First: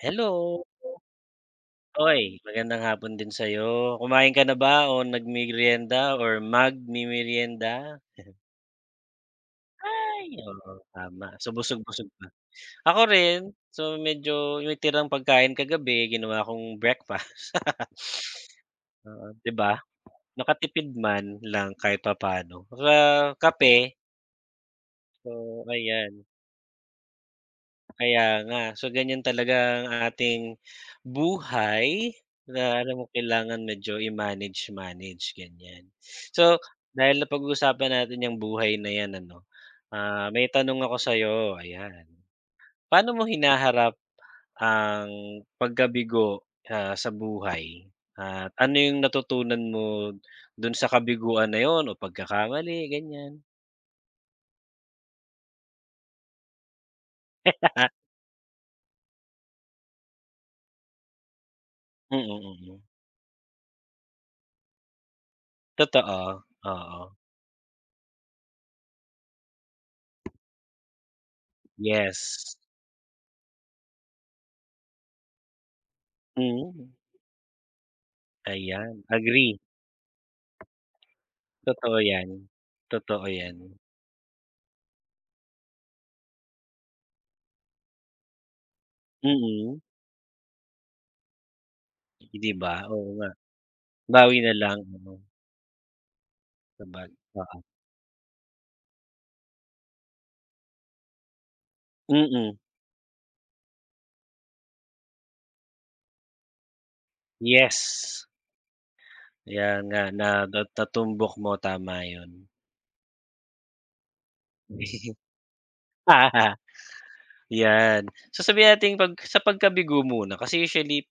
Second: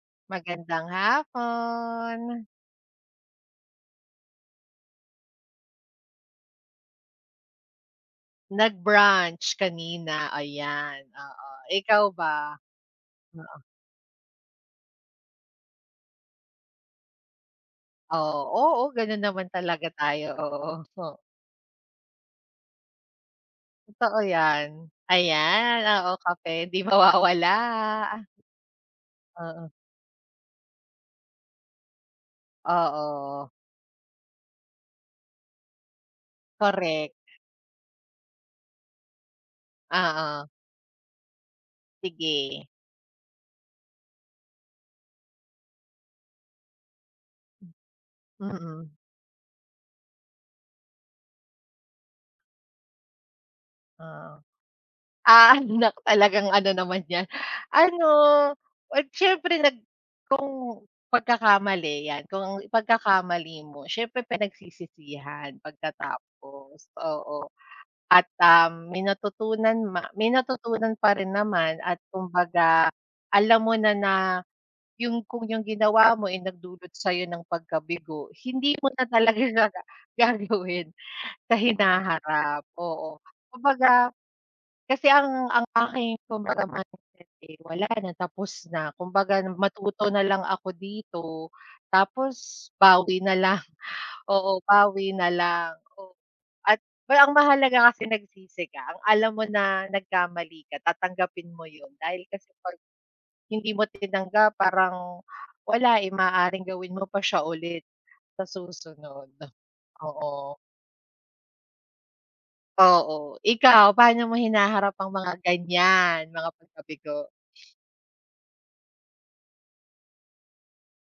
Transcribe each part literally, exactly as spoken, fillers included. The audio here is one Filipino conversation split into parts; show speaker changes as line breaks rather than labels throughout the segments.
Hello.
Magandang hapon.
Hoy, magandang hapon din sa'yo. Kumain ka na ba o nagmemeryenda or magmemeryenda?
Nag-brunch kanina,
Ay, oo,
ayan,
tama.
oo.
So,
Ikaw
busog-busog na.
ba?
Ako rin. So, medyo may tirang pagkain kagabi, ginawa kong breakfast.
Oo, oo, gano'n
Oo,
naman
'di ba?
talaga tayo, oo.
Nakatipid
Oh,
man lang kahit papaano. Saka kape,
totoo 'yan.
so
Ayan,
ayan.
oo, kape hindi mawawala.
Kaya nga. So, ganyan talaga
Oo,
ang ating buhay na alam mo
oo,
kailangan medyo i-manage-manage, ganyan. So,
correct.
dahil napag-usapan natin 'yang buhay na 'yan ano, ah,
Oo,
may tanong ako sa'yo, ayan.
sige.
Paano mo hinaharap ang pagkabigo, ah, sa buhay at ano
Mm,
'yung natutunan mo do'n sa kabiguan na 'yun o pagkakamali, ganyan?
oo. Ah, nak talagang ano naman 'yan, ano, at siyempre nag kung pagkakamali
Mm,
'yan,
mm.
kung
Mm.
pagkakamali mo siyempre pinagsisisihan
Totoo,
pagkatapos,
oo.
oo. At, um, may natutunan ma may natutunan pa rin naman at
Yes.
kumbaga alam mo na na yung kung yung ginawa mo, eh, nagdulot
Mm.
sa'yo ng pagkabigo, hindi mo
Ayan,
na talaga
agree.
siya ga gagawin. Sa
Totoo 'yan,
hinaharap, oo.
totoo 'yan.
Kumbaga, kasi ang ang aking kumbaga mindset, eh, wala na, tapos na. Kumbaga
Mm,
matuto na lang ako dito,
Eh, 'di
tapos
ba? Oo
bawi
nga,
na lang,
bawi na
oo,
lang ano,
bawi na lang, oo. At
sabag
pero ang
oo.
mahalaga kasi nagsisi ka, ang alam mo na nagkamali ka, tatanggapin mo 'yun. Dahil kasi
Mm,
'pag hindi mo tinanggap parang wala, eh, maaaring gawin mo pa siya ulit
yes,
sa susunod,
'yan nga na
oo.
na natumbok mo, tama 'yun.
Oo, ikaw paano mo hinaharap ang mga ganyan, mga pagkabigo?
'Yan, so sabihin nating pag sa pagkabigo muna kasi usually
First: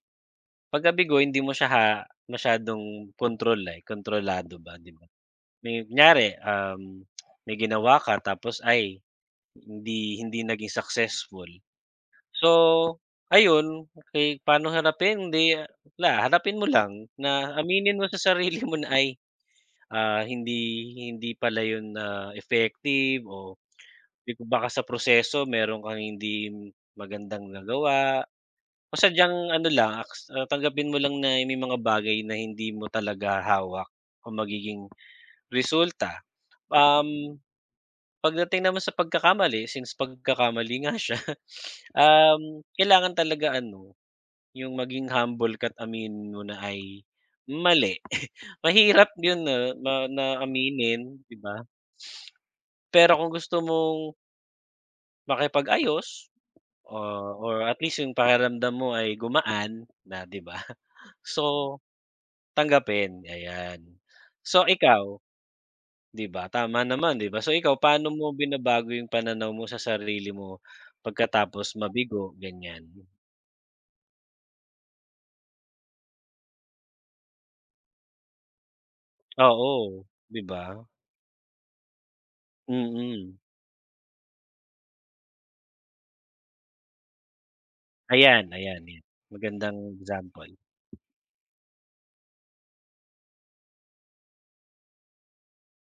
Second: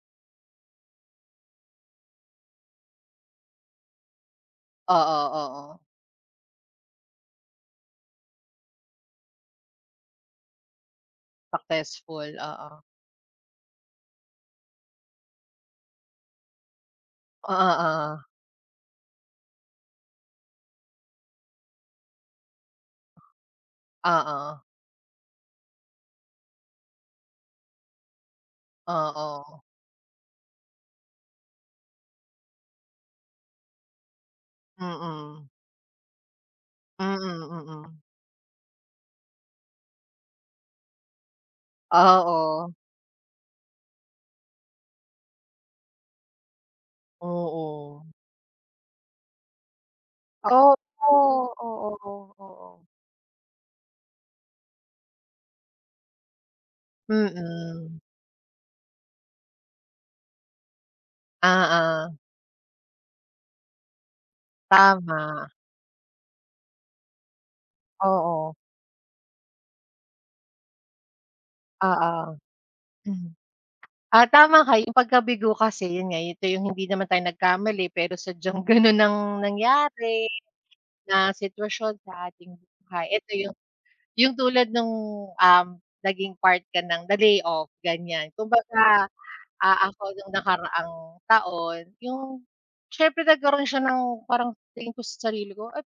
pagkabigo hindi mo siya ha masyadong kontrol, eh, kontrolado ba, 'di ba?
Oo, oo,
May kunyari, um, may ginawa ka tapos ay hindi hindi naging successful.
successful,
So,
oo.
ayun, kay paano harapin hindi wala, harapin mo lang na aminin mo
Oo,
sa sarili mo na ay, ah, hindi hindi pala yun na effective o di ko
oo,
baka sa proseso meron kang hindi magandang nagawa o
oo,
sadyang
oo,
ano lang, aks ah, tanggapin mo lang na may mga bagay na hindi mo talaga hawak ang magiging
mm,
resulta.
mm,
Um,
mm.
pagdating naman sa pagkakamali, since pagkakamali nga siya, um,
Oo,
kailangan talaga ano, yung maging humble ka't aminin mo na ay mali.
oo.
Mahirap yun na na na aminin, 'di
Oo,
ba?
oo, oo.
Pero kung gusto mong makipag-ayos, ah, or at least
Mm,
yung pakiramdam mo ay gumaan na, 'di ba? So,
oo,
tanggapin, ayan. So, ikaw,
tama,
'di ba, tama naman, 'di ba? So, ikaw paano mo
oo,
binabago yung pananaw mo sa sarili mo pagkatapos
oo.
mabigo, ganyan?
Hmm, ah, tama ka yung pagkabigo kasi yun nga ito yung hindi naman tayo nagkamali pero sadyang ganun ang
Oo,
nangyari.
'di ba?
Na sitwasyon sa ating buhay. Ito
Mm.
yung yung tulad nung, um, naging part ka ng the layoff, ganyan.
Ayan, ayan, yan.
Kumbaga,
Magandang
ah, ako nung
example.
nakaraang taon, yung siyempre nagkaroon siya ng parang tingin ko sa sarili ko, "At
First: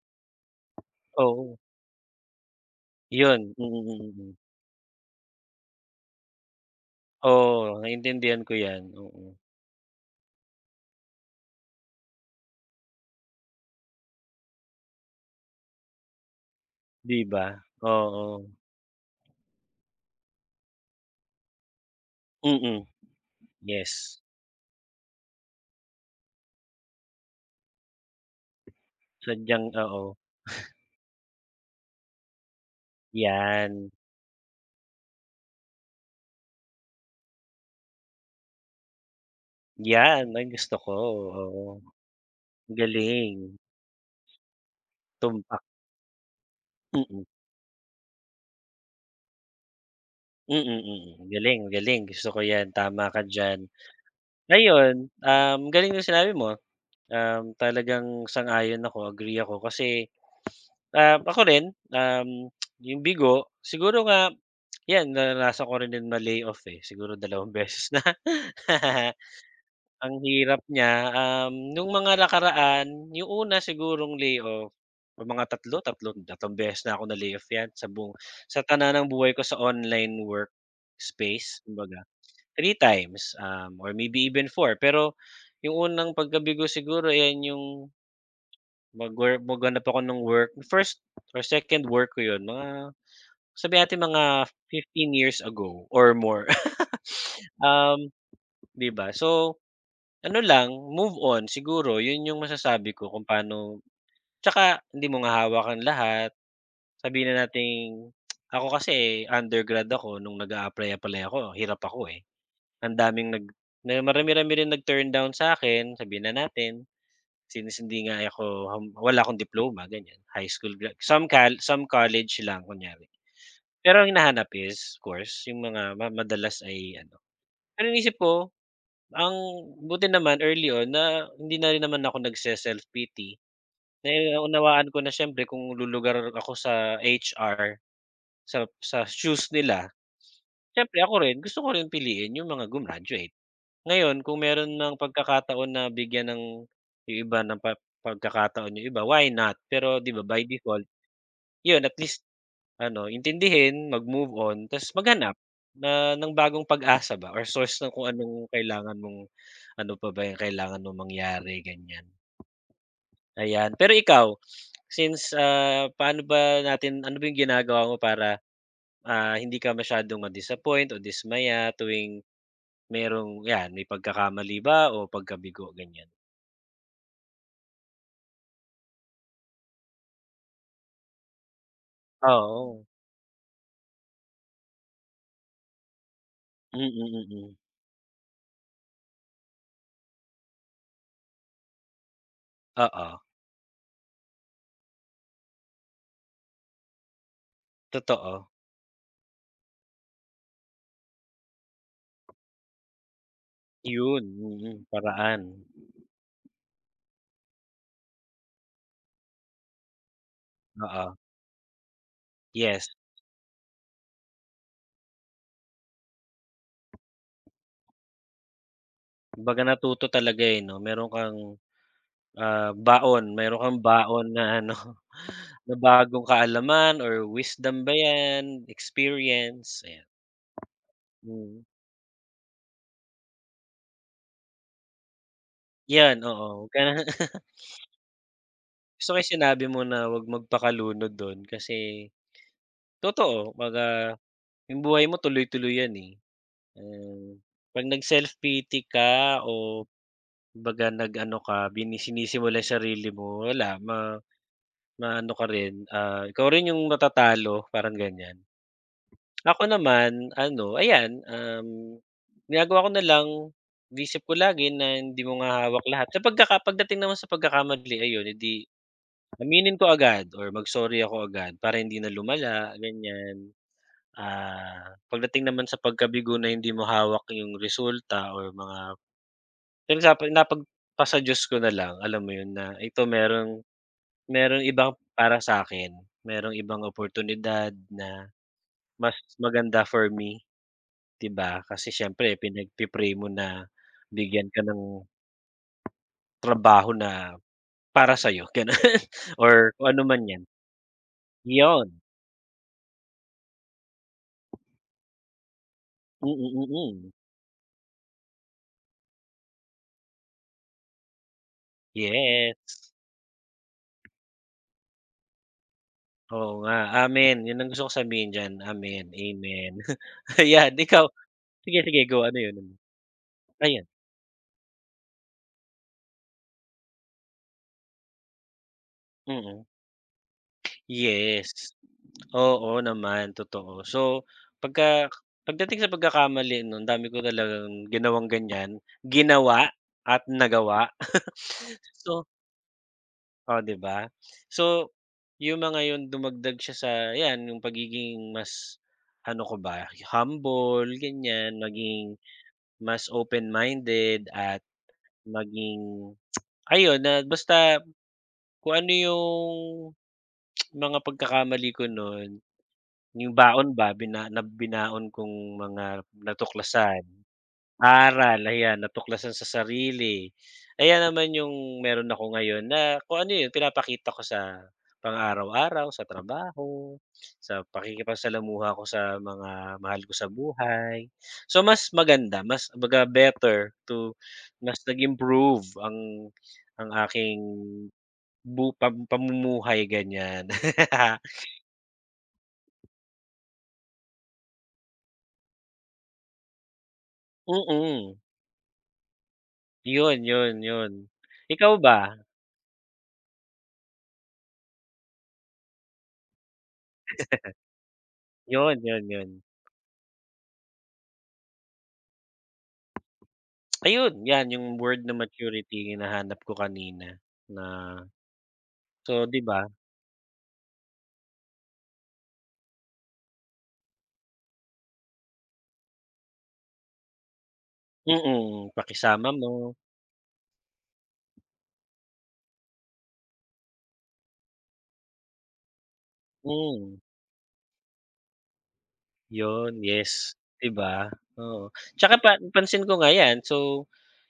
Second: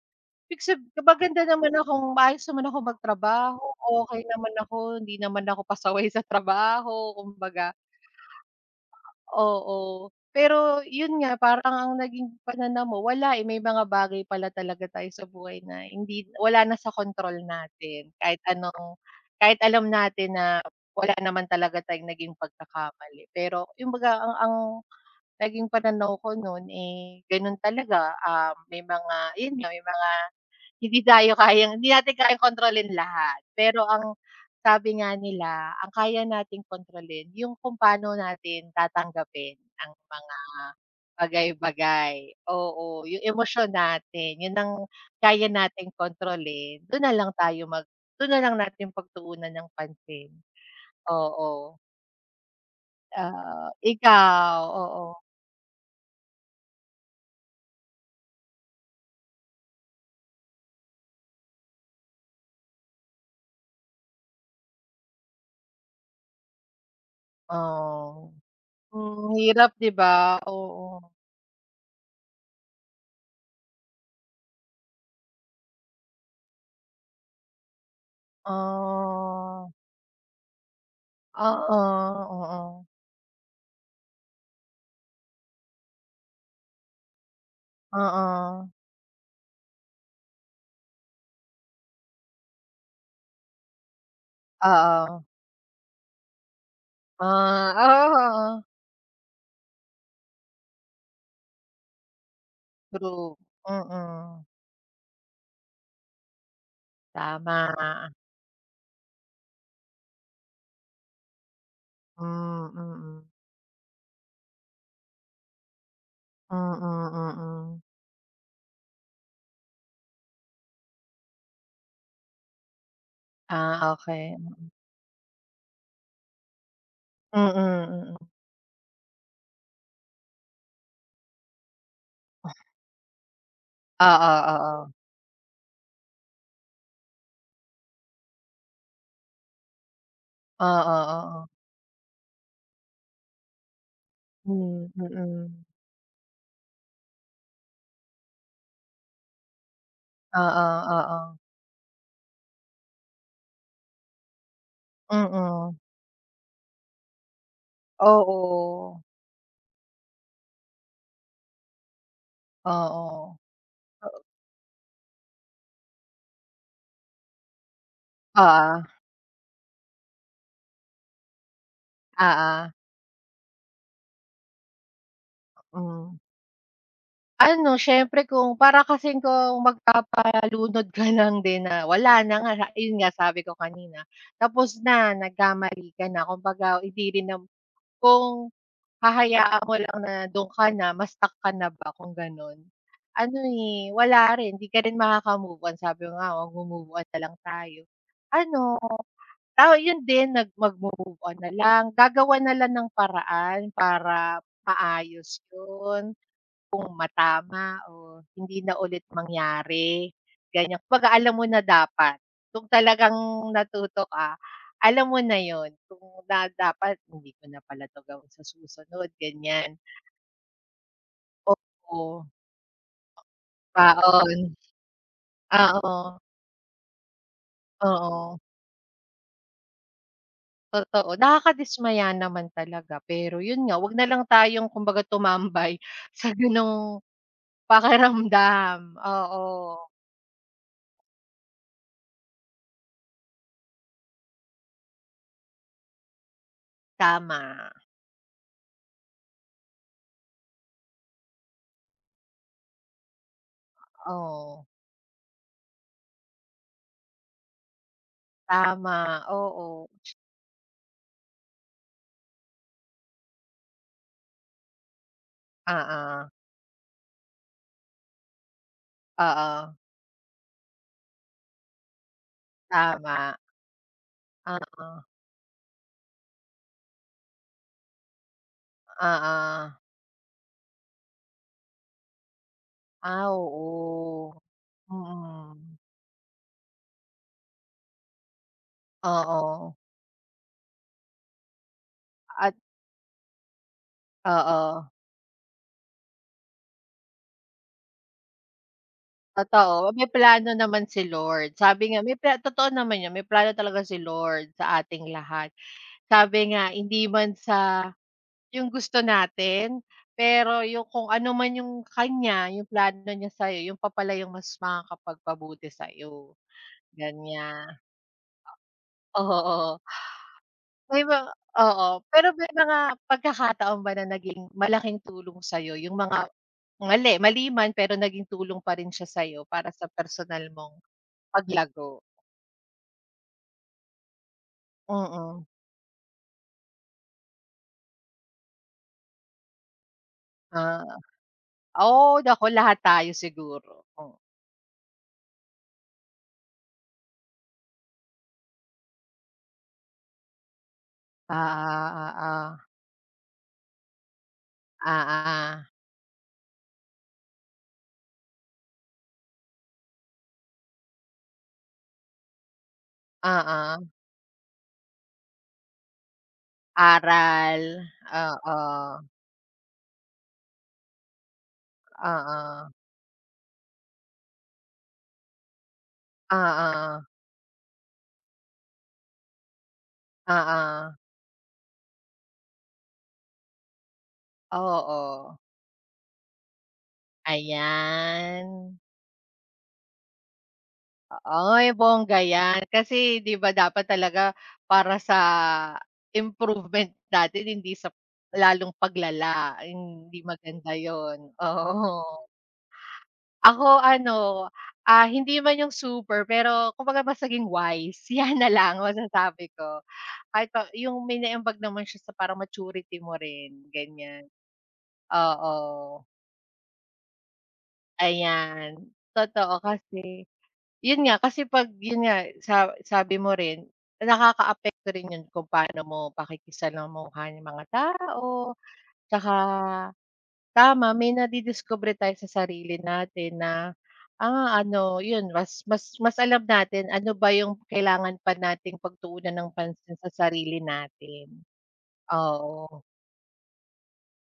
ibig sab maganda
Oo,
naman akong maayos naman akong
yun.
magtrabaho,
Mm, mm. Mm,
okey
mm.
naman ako, hindi naman ako pasaway sa trabaho."
Oo,
Kumbaga
naintindihan ko yan, oo.
oo. Pero yun nga, parang ang naging pananaw mo wala, eh, may mga bagay pala talaga tayo sa buhay na hindi wala na sa
'Di
kontrol
ba?
natin. Kahit
Oo.
anong kahit alam natin na wala naman talaga tayong naging
Mm,
pagkakamali. Pero
yes.
kumbaga ang ang naging pananaw ko nun, eh, ganun talaga, ah, may mga yun
Sadyang
nga, may
oo,
mga hindi tayo kayang hindi natin kayang kontrolin lahat. Pero
yan.
ang sabi nga nila, ang kaya nating kontrolin yung kung paano natin tatanggapin ang
Yan
mga
ang gusto ko, oo.
bagay-bagay. Oo, yung
Galing,
emosyon natin, yun ang kaya
tumpak.
nating kontrolin. Dun
Mm,
na
mm,
lang tayo mag dun na lang natin pagtuunan ng pansin.
mm. Mm, mm.
Oo,
Galing,
oo.
galing gusto ko yan, tama ka diyan.
Ikaw? Oo.
Ayun, um, galing yung sinabi mo, um, talagang sang-ayon ako, agree ako kasi, um, ako rin, um, yung bigo siguro nga 'yan, naranasan ko rin din ma-layoff, eh, siguro dalawang beses na.
Oh. Hmm, hirap 'di ba?
Ang hirap
Oo.
niya, um, nung mga nakaraan, yung una sigurong layoff, o mga tatlo tatlo tatlong beses na ako na-layoff 'yan sa buong sa tananang buhay ko sa
Oh.
online work space
Oo,
kumbaga, three
oo.
times, um, or maybe even four. Pero yung unang pagkabigo siguro, ayan yung
Oo,
mag-work maghanap ako ng work, first or second work ko 'yun, mga sabihin natin mga fifteen
oo.
years ago or more.
Ah,
Um,
oo, oo,
'di ba? So, ano lang, move on siguro, 'yun yung masasabi ko kung
true.
paano
Mm,
tsaka hindi mo nga hawak lahat. Sabihin na
tama.
nating ako kasi undergrad ako nung nag-a-apply-apply ako, hirap ako, eh.
Hmm,
Ang
mm.
daming nag na marami-rami rin nag-turn down sa akin sabihin na
Mm,
natin since
mm.
hindi nga ako hum wala akong diploma, ganiyan, high school gra some col some college lang kunyari.
Ah,
Pero ang
okey.
hinahanap is of course, yung mga ma madalas ay ano
Mm,
pero iniisip
mm.
ko ang buti naman early on na hindi na rin naman ako nagse-self pity.
Oo,
Naunawaan
oo.
ko na siyempre kung lulugar ako sa H R, sa sa shoes nila,
Oo,
siyempre ako rin
oo.
gusto ko rin piliin yung mga gumraduate. Ngayon kung meron
Hmm,
ng
mm.
pagkakataon na bigyan ng yung iba ng pa pagkakataon yung iba, why not? Pero 'di ba by
Oo,
default,
oo.
yun at least ano intindihin, mag-move on, ta's maghanap
Mm.
na ng bagong pag-asa ba or source ng kung anong kailangan
Oo.
mong ano pa ba yung kailangan mong mangyari ganyan,
Oo.
ayan. Pero
Oo.
ikaw, since, ah, paano ba natin ano ba yung ginagawa mo para,
Oo.
ah, hindi ka masyadong ma-disappoint o dismaya tuwing
Oo.
merong 'yan may pagkakamali ba o pagkabigo ganyan?
Hmm. Ano, siyempre kung para kasing kung magpapalunod ka lang din na wala na nga, sa-
Oo,
yun nga sabi ko kanina, tapos na, nagkamali ka na kumbaga
mm,
hindi rin
mm.
nam
Mm.
kung hahayaan mo lang na dun ka na, ma-stuck ka na ba kung ganun,
Oo,
ano, eh, wala rin, hindi ka rin makaka-move-on, sabi ko nga, wag mo-move on na lang tayo.
totoo.
Ano, tao yun din nag magmo-move on na lang, gagawan na lang ng paraan
'Yun,
para
mm, mm,
maayos
paraan,
yun. Kung matama o hindi na ulit mangyari, ganyan. Kumbaga
oo.
alam mo na dapat, kung
Yes,
talagang natuto ka, alam mo na yun kung na dapat hindi ko na pala 'to gawin sa susunod,
kumbaga
ganyan.
natuto talaga, eh, 'no meron kang
Oo,
ah, baon, meron kang baon
baon.
na ano, na
Oo,
bagong kaalaman or wisdom ba
oo,
'yan, experience, ayan.
totoo.
Mm,
Nakakadismaya naman talaga pero yun nga, 'wag na lang tayong kumbaga tumambay
'yan,
sa
oo, huwag ka na.
gano'ng pakiramdam.
Gusto ko 'yung
Oo,
sinabi mo na wag magpakalunod do'n kasi totoo, 'baga 'yung buhay mo tuloy-tuloy 'yan, eh. Ah,
tama.
'pag nag-self-pity ka o kumbaga nag-ano ka, bini sinisimulan 'yung sarili mo, wala ma
Oo,
maano ka rin, ah, ikaw rin 'yung matatalo, parang ganiyan.
tama,
Ako
oo.
naman ano, ayan, um, ginagawa ko na lang, iniisip ko lagi na hindi mo nga hawak lahat
Oo,
kapagka ka pagdating naman sa pagkakamali ayun, hindi di
oo,
aminin ko agad or mag-sorry ako agad para hindi na lumala,
tama,
ganyan.
oo,
Ah, pagdating naman sa pagkabigo na hindi mo hawak yung resulta or mga
oo.
pinagsabi napagpasa Diyos ko na lang, alam mo yun na ito
Ah,
merong
oo.
merong ibang para sa
Mm,
akin merong ibang oportunidad na mas
oo,
maganda for me. 'Di ba? Kasi siyempre
at
pinagpi-pray mo na bigyan ka ng
oo,
trabaho na para sa'yo, gano'n or
totoo.
kung ano
May
man 'yan.
plano naman si Lord. Sabi nga
'Yon,
may pla totoo naman 'yun, may plano talaga si Lord sa ating lahat.
mm,
Sabi nga hindi
mm.
man sa 'yung gusto natin, pero 'yung kung ano man 'yung kanya, 'yung
Yes,
plano niya sa'yo, 'yun pa pala 'yung mas makakapagpabuti sa'yo,
oo nga, amen. 'Yun ang
ganiyan.
gusto kong sabihin diyan, amen, amen.
Oo.
Ayan,
May
ikaw?
mga
Sige,
oo,
sige, go,
pero
ano
may
'yun, ano?
mga pagkakataon
Ayan,
ba na naging malaking tulong sa'yo yung mga mali mali man pero naging tulong pa rin siya sa'yo
mm.
para sa personal mong
Yes,
paglago?
oo naman, totoo. So, pagka
Mm.
pagdating sa pagkakamali nun, ang dami ko talagang ginawang ganiyan, ginawa at nagawa.
Ah, oo,
So
naku lahat tayo
oh,
siguro,
'di ba?
oo.
So, yung mga yun dumagdag siya sa 'yan, yung pagiging mas ano ko ba, humble,
Ah
ganyan,
ah ah
maging
ah.
mas open-minded at
Ah, ah.
maging ayun na basta kung ano yung mga pagkakamali ko nun, yung baon ba
Oo.
bina na binaon kong mga natuklasan.
Aral,
Aral, ayan,
oo,
natuklasan sa sarili. Ayan naman yung meron ako ngayon
oo,
na kung ano yun, pinapakita ko sa pang-araw-araw, sa trabaho,
oo,
sa pakikipagsalamuha ko sa mga mahal ko sa
oo.
buhay. So, mas maganda, mas kumbaga better to mas
Oo,
nag-improve ang ang aking bu
ayan.
pam pamumuhay, ganyan.
Oo, yung bongga yan. Kasi 'di ba dapat talaga para sa improvement natin hindi sa
Mm.
lalong paglala, hindi
Yun, yun,
maganda
yun.
yon
Ikaw ba?
oo. Ako ano, ah, hindi man yung super pero kumbaga basta naging wise, yan na
Yun,
lang
yun, yun.
masasabi ko. Kahit pa yung may naiambag naman siya sa parang maturity mo rin,
Ayun,
ganyan.
'yan yung word na maturity yung
Oo,
hinahanap ko kanina na
ayan,
so 'di
totoo
ba
kasi. Yun nga, kasi 'pag yun nga sa sabi mo rin, nakakaapekto rin yun kung paano mo pakikisalamuha yung mga tao,
mm, pakisama
tsaka
mo,
tama may nadidiskubre tayo sa sarili natin na, ah, ano yun mas mas mas alam natin
hmm,
ano ba yung kailangan pa nating pagtuunan ng
'yun,
pansin sa
yes,
sarili
'di ba?
natin.
Oo, 'tsaka pa
Oo.
pansin ko nga 'yan, so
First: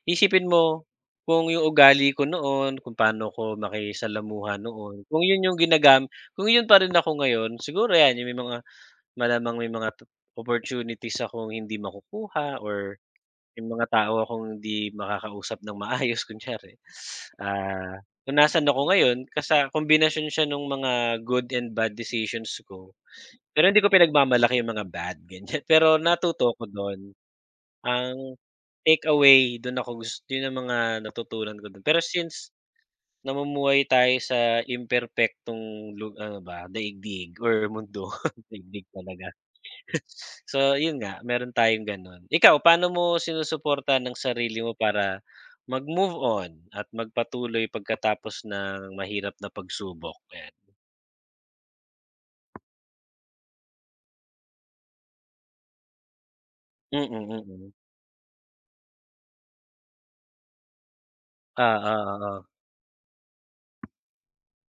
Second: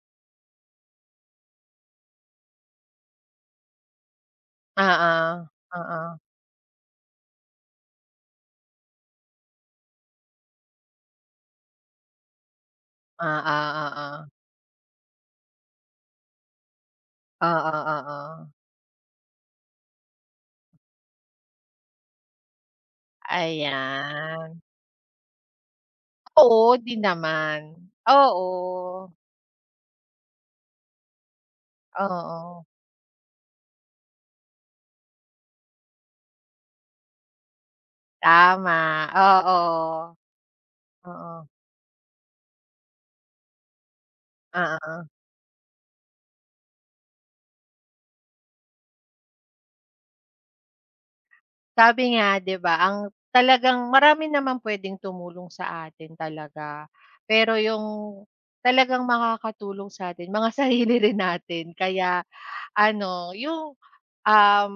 isipin mo kung yung ugali ko noon, kung paano ko makisalamuha noon, kung 'yun
Oo,
yung ginagam
oo.
kung 'yun pa rin ako ngayon siguro 'yan yung may mga malamang may mga t- opportunities akong hindi makukuha or
Oo,
yung mga tao
oo.
akong hindi makakausap ng maayos kunyari,
Oo,
ah, kung
oo.
nasaan ako ngayon kasa kombinasyon siya nung mga good and bad decisions ko. Pero hindi ko pinagmamalaki
Ayan.
yung mga bad ganyan, pero natuto ako
Oo, 'di
dun.
naman.
Ang
Oo.
take away dun ako gus yun ang mga natutunan ko dun. Pero since
Oo,
namumuhay tayo sa imperpektong lu ano ba, daigdig or mundo,
tama,
daigdig talaga.
oo.
So, yun nga,
Oo,
meron tayong gano'n. Ikaw, paano mo sinusuporta ng sarili mo para
oo.
mag-move on at magpatuloy pagkatapos ng mahirap na pagsubok? Ayan.
Sabi nga 'di ba ang talagang marami naman puwedeng tumulong sa atin talaga,
Mm,
pero
mm.
yung talagang makakatulong sa'tin mga sarili rin natin
ah ah ah.
kaya
Ah.
ano yung, um,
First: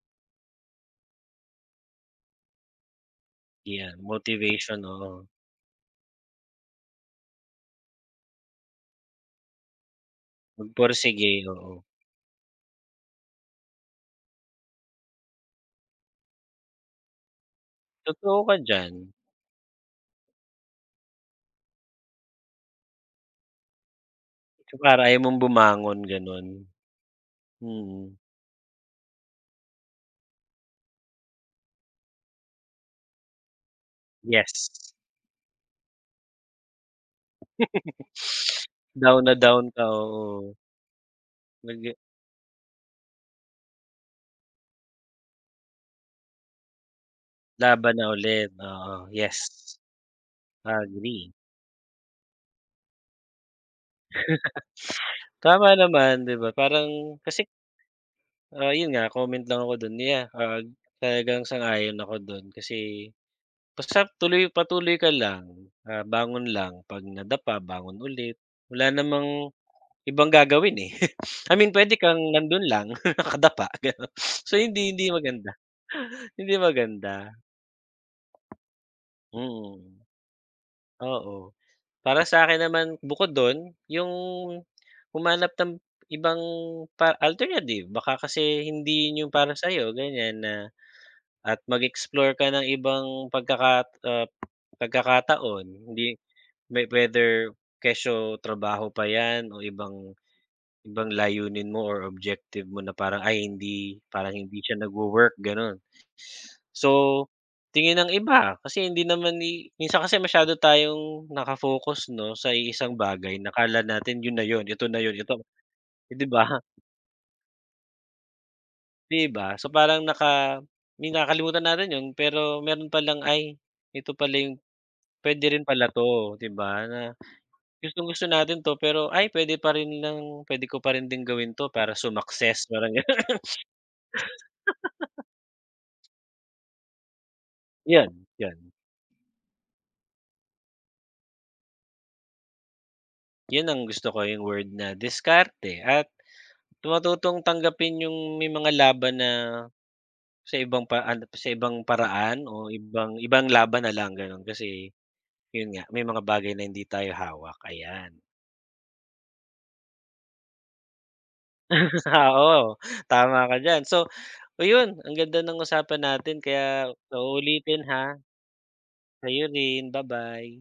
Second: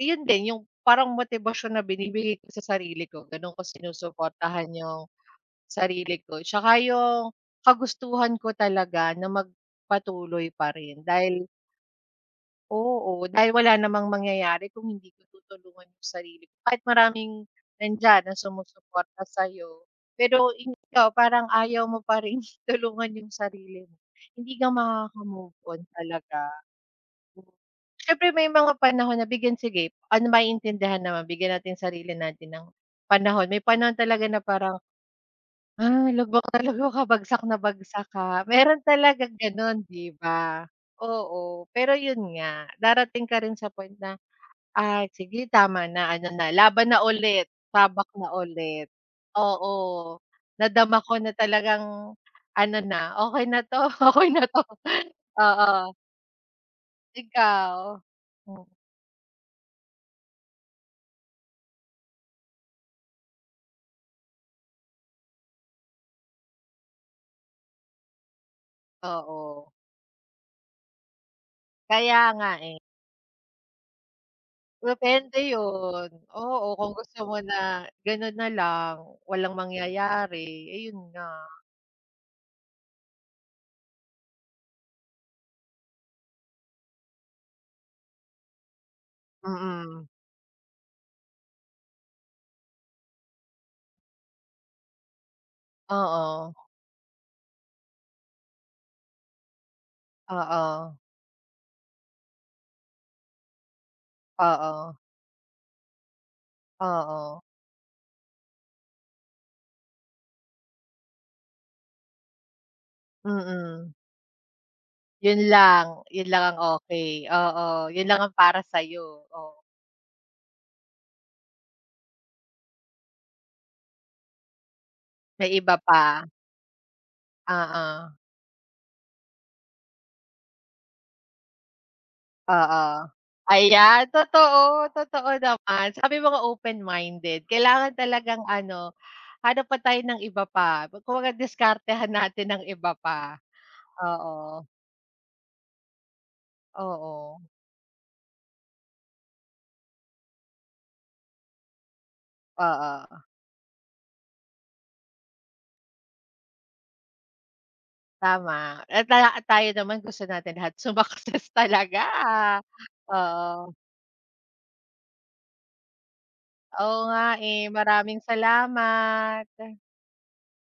yun din yung parang motibasyon na binibigay ko sa sarili ko ganun ko
'Yan,
sinusuportahan
motivation,
yung
oo.
sarili ko, 'tsaka yung kagustuhan ko talaga na magpatuloy pa rin
Magpursige,
dahil
oo.
oo, dahil wala namang mangyayari kung hindi ko tutulungan yung sarili ko kahit maraming nandiyan na
Totoo ka diyan.
sumusuporta sa'yo, pero ikaw parang ayaw mo pa rin tulungan yung sarili mo, hindi ka
Para ayaw mong
makaka-move on
bumangon, gano'n.
talaga.
Mm,
Siyempre may mga panahon na bigyan sige, ano maiintindihan naman bigyan natin sarili natin ng panahon, may panahon talaga na
yes.
parang ah, lubak na lubak ka, bagsak na bagsak ka. Meron
Down
talagang
na down
gano'n,
ka,
'di
oo.
ba? Oo, pero
Nag
'yun nga, darating ka rin sa point na, "Ay sige tama na, ano na, laban na ulit,
laban na
tabak na
ulit,
ulit."
oo, yes.
Oo, nadama ko
Agree.
na talagang ano na, "Okey na 'to, okey na 'to."
Tama
Oo,
naman, 'di ba? Parang kasi,
ikaw? Hmm,
ah, 'yun nga comment lang ako do'n, yeah, ah, talagang sang-ayon ako do'n kasi basta tuloy patuloy ka lang, ah, bangon lang, 'pag nadapa bangon ulit. Wala namang
oo,
ibang gagawin, eh. I mean puwede kang
kaya nga,
nando'n
eh.
lang nakadapa gano'n. So hindi hindi
Depende
maganda,
yun,
hindi
oo, kung gusto
maganda,
mo na ganun na lang, walang
mm,
mangyayari, ayun nga.
oo. Para sa akin naman bukod don, yung humanap ng ibang pa alternative baka kasi hindi yun yung para sa'yo
Mm,
ganyan na at mag-explore ka ng ibang pagkakat ah, pagkakataon hindi
oo,
may whether kesyo trabaho pa yan o ibang
oo,
ibang layunin mo or objective mo na parang, ay hindi parang hindi siya
oo,
nagwo-work gano'n. So,
oo,
tingin ng iba kasi hindi naman ni minsan kasi masyado tayong naka-focus 'no, sa iisang bagay na
mm.
natin yun na yun, ito na yun,
Yun
ito
lang,
eh, di
yun lang
ba?
ang okey, oo, yun lang ang para sa'yo,
Di ba?
oo.
So, parang naka may nakakalimutan natin yun pero meron palang, ay ito pala yung puwede
May
rin
iba
pala
pa,
'to, di ba? Na
oo,
gustong-gusto natin 'to pero, ay puwede pa rin lang puwede ko pa rin din gawin 'to para sumakses
oo.
parang gano'n,
Ayan, totoo, totoo naman. Sabi mo nga open-minded, kailangan
yun,
talagang ano, hanap pa tayo ng iba pa, kumbaga diskartehan natin ng iba pa.
yun ang gusto ko, yung
Oo,
word na diskarte at matutong
oo,
tanggapin yung may mga laban na sa ibang pa ano, sa ibang paraan o ibang
oo,
ibang laban na lang gano'n. Kasi yun nga, may mga bagay na hindi tayo hawak, ayan.
tama. At ta tayo naman gusto natin lahat sumakses talaga,
Oo, tama ka
oo.
diyan. So, ayun ang ganda ng usapan natin kaya
Oo
sa
nga, eh,
uulitin ha,
maraming
sa'yo
salamat.
rin, ba-bye.